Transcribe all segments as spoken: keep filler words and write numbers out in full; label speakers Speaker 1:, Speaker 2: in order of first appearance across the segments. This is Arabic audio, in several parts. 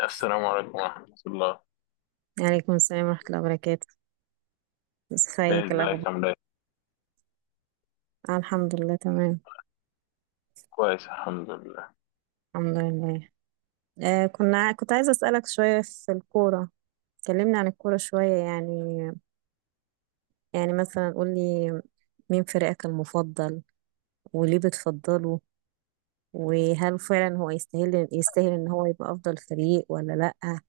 Speaker 1: السلام عليكم ورحمة الله.
Speaker 2: عليكم السلام ورحمة الله وبركاته.
Speaker 1: إيه،
Speaker 2: ازيك
Speaker 1: ازيك
Speaker 2: الأخبار؟
Speaker 1: عامل ايه؟
Speaker 2: آه، الحمد لله تمام.
Speaker 1: كويس، الحمد لله.
Speaker 2: الحمد لله. آه كنا ع- كنت عايزة أسألك شوية في الكورة. كلمني عن الكورة شوية يعني. يعني مثلا قولي، مين فريقك المفضل، وليه بتفضله، وهل فعلا هو يستاهل يستاهل إن هو يبقى أفضل فريق ولا لأ.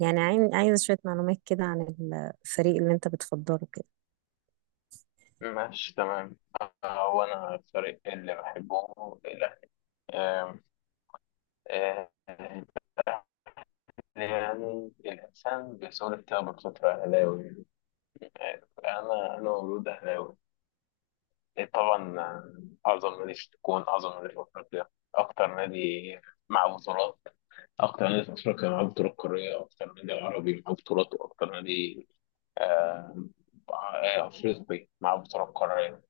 Speaker 2: يعني عاين- عايزة شوية معلومات كده عن الفريق اللي أنت بتفضله كده.
Speaker 1: ماشي، تمام. هو أنا الفريق اللي بحبه الأهلي. آم، آه، الأهلي، يعني الإنسان بيصير كده بفترة أهلاوي. آه، أنا أنا مولود أهلاوي. إيه، طبعا، آه، أعظم نادي في تكون أعظم نادي في أفريقيا، أكتر نادي مع بطولات، أكتر نادي في أفريقيا مع بطولات قارية، أكتر نادي عربي مع بطولات، وأكتر نادي آه، آه، أفريقي مع بطولة قارية.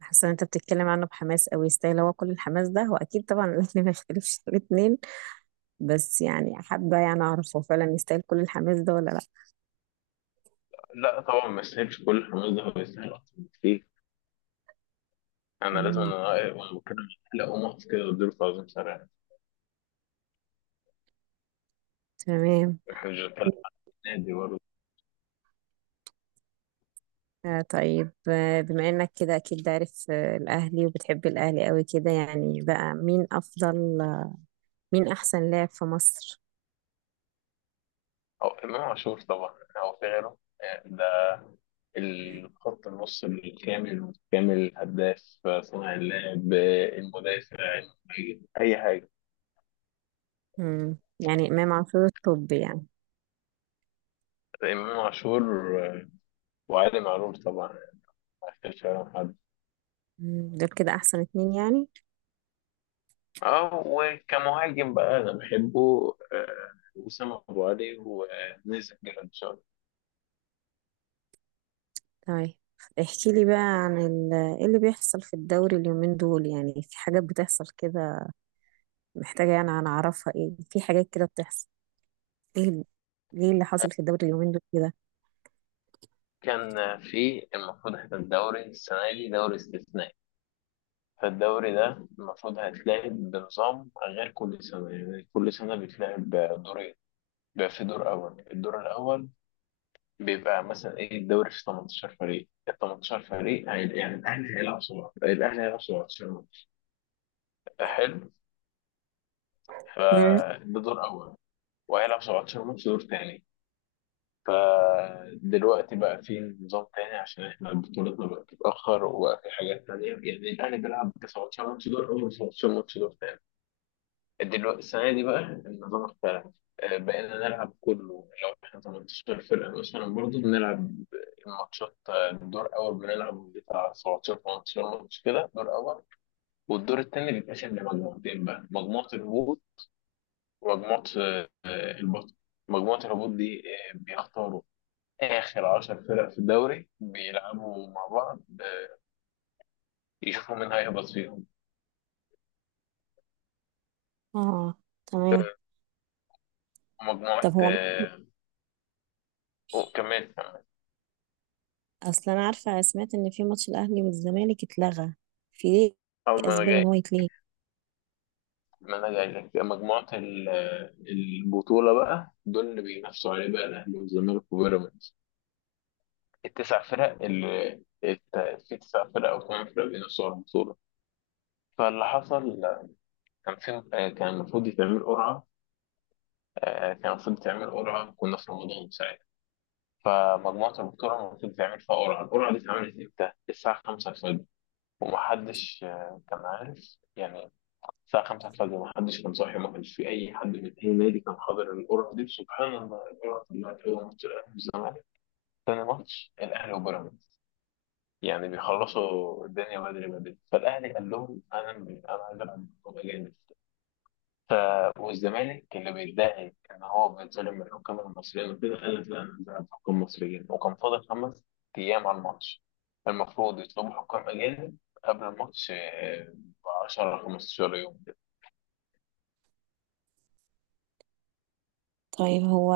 Speaker 2: حاسة إن أنت بتتكلم عنه بحماس أوي، يستاهل هو كل الحماس ده؟ هو أكيد طبعا الأهلي ما يختلفش في الاتنين. بس يعني حابة يعني أعرف، هو فعلا يستاهل كل الحماس ده ولا لأ؟
Speaker 1: لا طبعا، ما يستاهلش كل الحماس ده، هو يستاهل أكتر بكتير. أنا لازم،
Speaker 2: مم.
Speaker 1: أنا وأنا بتكلم عن الأهلي، أقوم أقف كده وأديله تعظيم سريع.
Speaker 2: تمام.
Speaker 1: إحنا مش بنتكلم عن نادي برضه.
Speaker 2: آه طيب، آه بما إنك كده أكيد عارف آه الأهلي وبتحب الأهلي قوي كده، يعني بقى مين أفضل، مين أحسن لاعب في مصر؟
Speaker 1: أو إمام عاشور طبعا، أو في غيره. آه، ده الخط، النص الكامل المتكامل، الهداف، صانع اللعب، المدافع، المهاجم، أي حاجة.
Speaker 2: مم. يعني إمام عاشور الطب يعني.
Speaker 1: إمام عاشور، آه، وعلي معلول طبعا، ما يختلفش عليهم حد.
Speaker 2: مم. دول كده أحسن اتنين يعني؟
Speaker 1: اه، وكمهاجم بقى انا بحبه، آه، وسام ابو علي ونزل جراديشار.
Speaker 2: طيب، احكي لي بقى عن ال- ايه اللي بيحصل في الدوري اليومين دول؟ يعني في حاجات بتحصل كده محتاجة يعني أنا أعرفها، ايه في حاجات كده بتحصل؟ ايه ال- ايه اللي حصل في الدوري اليومين دول كده؟
Speaker 1: كان في المفروض، احنا الدوري السنه دي دوري استثنائي، فالدوري ده المفروض هيتلعب بنظام غير كل سنه. يعني كل سنه بيتلعب بدورين، بيبقى في دور اول. الدور الاول بيبقى مثلا ايه، الدوري فيه ثمانية عشر فريق، ال ثمانية عشر فريق هي- يعني الاهلي هيلعب سبعتاشر الاهلي هيلعب سبعتاشر ماتش. حلو،
Speaker 2: مم.
Speaker 1: فده دور اول، وهيلعب سبعة عشر ماتش دور تاني. فدلوقتي بقى في نظام تاني، عشان احنا بطولتنا بقت تتأخر وبقى في حاجات تانية، يعني الأهلي بيلعب تسعتاشر ماتش دور أول، تسعتاشر ماتش دور تاني. دلوقتي السنة دي بقى النظام اختلف، آه، بقينا نلعب كله، لو احنا تمنتاشر فرقة مثلا برضه بنلعب الماتشات. آه، دور أول بنلعب بتاع سبعتاشر، تمنتاشر ماتش كده دور أول. والدور التاني بيتقسم لمجموعتين بقى، مجموعة الهبوط ومجموعة آه، البطل. مجموعة الهبوط دي آه، بيختاروا آخر عشر فرق في الدوري، بيلعبوا مع بعض، آه، يشوفوا مين هيهبط فيهم.
Speaker 2: اه تمام.
Speaker 1: مجموعة،
Speaker 2: طب هو
Speaker 1: آه، أو كمان كمان.
Speaker 2: اصلا انا عارفه، سمعت ان في ماتش الاهلي والزمالك اتلغى. في ايه
Speaker 1: أول ما أنا
Speaker 2: اسباب
Speaker 1: جاي
Speaker 2: ان هو يتلغي؟
Speaker 1: ما أنا جاي لك مجموعة ال- آه، البطولة بقى، دول اللي بينافسوا عليه بقى الأهلي والزمالك وبيراميدز، التسع فرق اللي الت- في تسع فرق أو ثمان فرق بينافسوا على البطولة. فاللي حصل، كان في آه، كان المفروض يتعمل قرعة، آه، كان المفروض يتعمل قرعة، كنا في رمضان ساعتها. فمجموعة الدكتورة المفروض تعمل فيها قرعة، القرعة دي اتعملت امتى؟ الساعة خمسة الفجر. ومحدش آه، كان عارف يعني، الساعة الخامسة الفجر محدش كان صاحي، وما كانش في أي حد من أي نادي كان حاضر القرعة دي. سبحان الله، القرعة طلعت أول ماتش الأهلي والزمالك، تاني ماتش الأهلي وبيراميدز. يعني بيخلصوا الدنيا بدري بدري. فالأهلي قال لهم، أنا أنا عايز ألعب بطولة جامد. ف... والزمالك اللي بيدعي ان هو بيتظلم من الحكام المصريين وكده قال لك، لا، انا بلعب حكام مصريين، وكان فاضل خمس ايام على الماتش. المفروض يطلبوا حكام اجانب قبل الماتش ب عشر، خمستاشر يوم كده.
Speaker 2: طيب هو،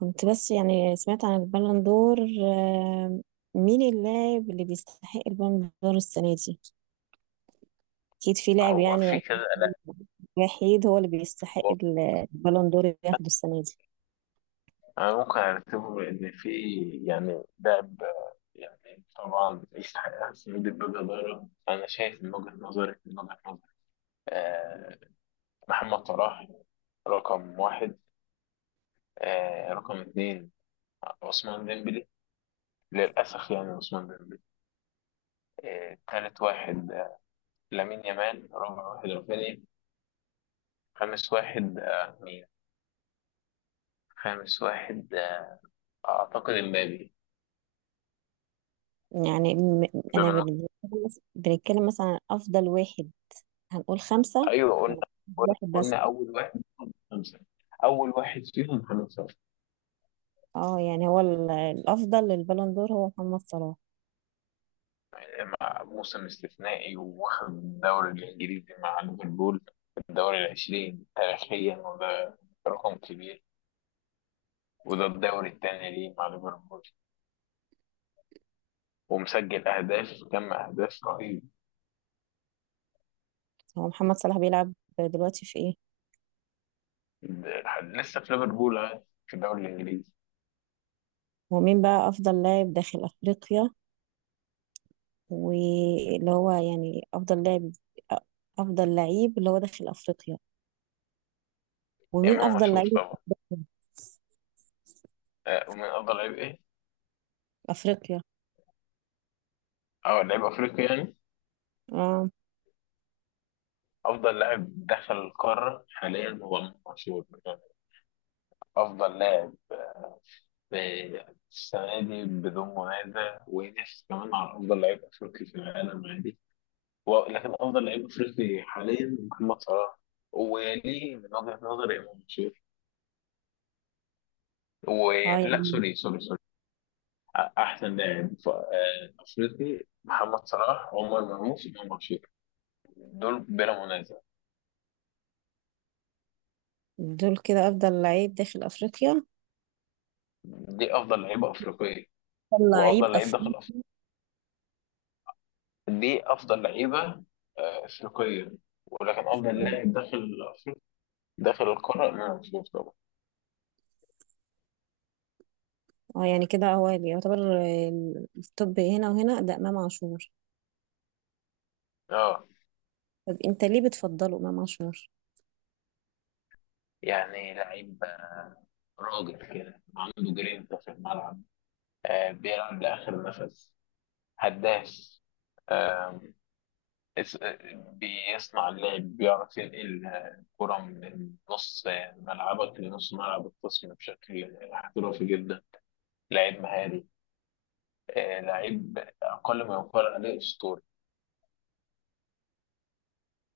Speaker 2: كنت بس يعني سمعت عن البالون دور، آه، مين اللاعب اللي بيستحق البالون دور السنه دي؟ اكيد في لاعب
Speaker 1: هو
Speaker 2: يعني،
Speaker 1: في كذا،
Speaker 2: أكيد
Speaker 1: لا.
Speaker 2: وحيد هو اللي بيستحق ال- البالون دور اللي ياخده السنه دي.
Speaker 1: انا ممكن ارتبه، ان في يعني لاعب، آه، يعني طبعا يستحق احسن من البيبي ضايره، انا شايف من وجهه نظري، من وجهه نظري. آه محمد صلاح رقم واحد، آه رقم اتنين عثمان ديمبلي، للأسف، يعني عثمان ديمبلي، آه، تالت واحد آه، لامين يامال، رابع واحد رافينيا، خامس واحد آه، مين؟ خامس واحد، آه، أعتقد إمبابي.
Speaker 2: يعني م-
Speaker 1: ده
Speaker 2: انا
Speaker 1: من
Speaker 2: بن- بنتكلم مثلا عن افضل واحد، هنقول خمسه
Speaker 1: أيوه، قلنا.
Speaker 2: ولا
Speaker 1: قلنا
Speaker 2: واحد
Speaker 1: قلنا
Speaker 2: بس؟
Speaker 1: أول واحد فيهم خمسة، أول واحد فيهم خمسة.
Speaker 2: اه يعني هو ال- الافضل للبالون دور هو محمد صلاح.
Speaker 1: آه، مع موسم استثنائي، واخد الدوري الإنجليزي مع ليفربول، الدوري العشرين تاريخيا، وده رقم كبير. وده الدوري الثاني ليه مع ليفربول، ومسجل أهداف، كم أهداف رهيب.
Speaker 2: هو محمد صلاح بيلعب دلوقتي في ايه؟
Speaker 1: لسه في ليفربول، آه، في الدوري الانجليزي.
Speaker 2: هو مين بقى افضل لاعب داخل افريقيا، واللي هو يعني افضل لاعب، افضل لعيب اللي هو داخل افريقيا؟ ومين
Speaker 1: امام
Speaker 2: افضل
Speaker 1: عاشور
Speaker 2: لعيب
Speaker 1: طبعا، آه، ومن افضل لعيب ايه،
Speaker 2: افريقيا؟
Speaker 1: او لعيب افريقي يعني.
Speaker 2: اه.
Speaker 1: افضل لاعب دخل القاره حاليا هو امام عاشور يعني، افضل لاعب، آه، السنه دي بدون منازع، وينافس كمان على افضل لعيب افريقي في العالم عادي. و- لكن افضل لعيب افريقي حاليا محمد صلاح، وليه من وجهه نظري امام عاشور.
Speaker 2: اه
Speaker 1: ولا
Speaker 2: يعني
Speaker 1: سوري سوري سوري، احسن لاعب ف- آه، افريقي، محمد صلاح، عمر مرموش، امام عاشور. دول بلا منازع.
Speaker 2: دول كده افضل لعيب داخل افريقيا؟
Speaker 1: دي افضل لعيبه افريقيه،
Speaker 2: افضل لعيب
Speaker 1: وافضل لعيب
Speaker 2: افريقيا؟
Speaker 1: داخل افريقيا، دي افضل لعيبه آه، افريقيه، ولكن افضل لاعب داخل افريقيا، داخل القاره، امام عاشور طبعا.
Speaker 2: اه يعني كده هو اللي يعتبر ال- التوب هنا وهنا ده امام عاشور.
Speaker 1: اه،
Speaker 2: طب انت ليه بتفضله امام عاشور؟
Speaker 1: يعني لعيب، راجل كده عنده جرينتا في الملعب، آه بيلعب لاخر نفس، هداف، اس- بيصنع اللعب، بيعرف ينقل الكرة من نص ملعبك لنص ملعب الخصم بشكل احترافي جدا. لعيب مهاري، آه، لعيب أقل ما يقال عليه أسطوري.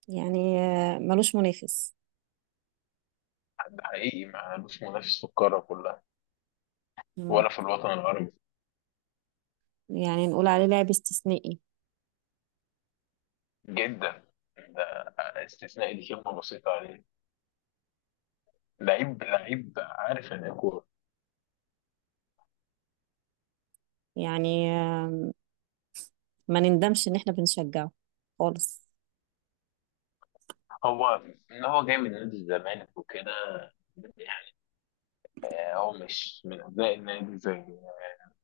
Speaker 2: يعني آه، ملوش منافس؟
Speaker 1: حد حقيقي، معلوش منافس في القارة كلها، ولا في الوطن العربي.
Speaker 2: يعني نقول عليه لاعب استثنائي؟
Speaker 1: جدا، ده استثنائي، دي كلمة بسيطة عليه. لعيب، لعيب عارف إن الكورة.
Speaker 2: يعني آه، ما نندمش ان احنا بنشجعه خالص؟
Speaker 1: هو إن هو جاي من نادي الزمالك وكده، آه، هو مش من أبناء النادي زي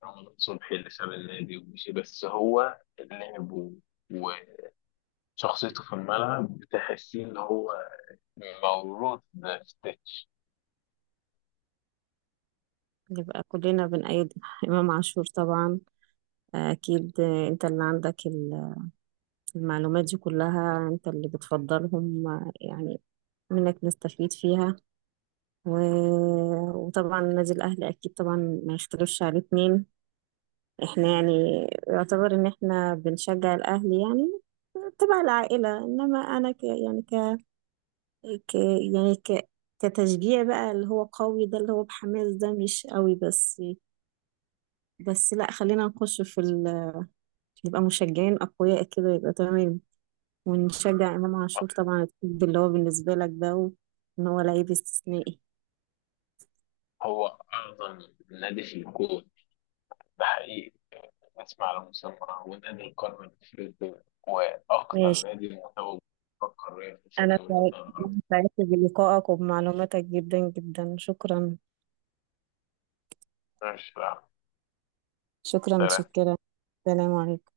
Speaker 1: رمضان صبحي اللي ساب النادي ومشي، بس هو اللعب و- وشخصيته في الملعب بتحسيه ان هو مولود ده في ستيتش.
Speaker 2: يبقى كلنا بنأيد إمام عاشور طبعا. آه، أكيد. آه، أنت اللي عندك ال- المعلومات دي كلها، أنت اللي بتفضلهم آه، يعني منك نستفيد فيها. و... وطبعا نادي الأهلي أكيد طبعا ما يختلفش عليه اتنين. احنا يعني يعتبر إن احنا بنشجع الأهلي يعني تبع العائلة، إنما أنا ك... يعني ك يعني ك كتشجيع بقى اللي هو قوي ده اللي هو بحماس ده، مش قوي بس. بس لا خلينا نخش في ال... نبقى مشجعين أقوياء كده يبقى تمام. ونشجع إمام عاشور طبعا الطب اللي هو بالنسبة لك ده و- إن هو لعيب استثنائي.
Speaker 1: هو اعظم نادي في الكون، ده حقيقي، اسمع على مسمى، ونادي القرن الافريقي، واكثر
Speaker 2: ماشي.
Speaker 1: نادي متوج في القاريه، في
Speaker 2: أنا
Speaker 1: افريقيا
Speaker 2: سعيد-
Speaker 1: والوطن
Speaker 2: أنا
Speaker 1: العربي.
Speaker 2: سعدت بلقائك وبمعلوماتك جدا جدا. شكرا
Speaker 1: مش
Speaker 2: شكرا
Speaker 1: عارف.
Speaker 2: شكرا. سلام عليكم.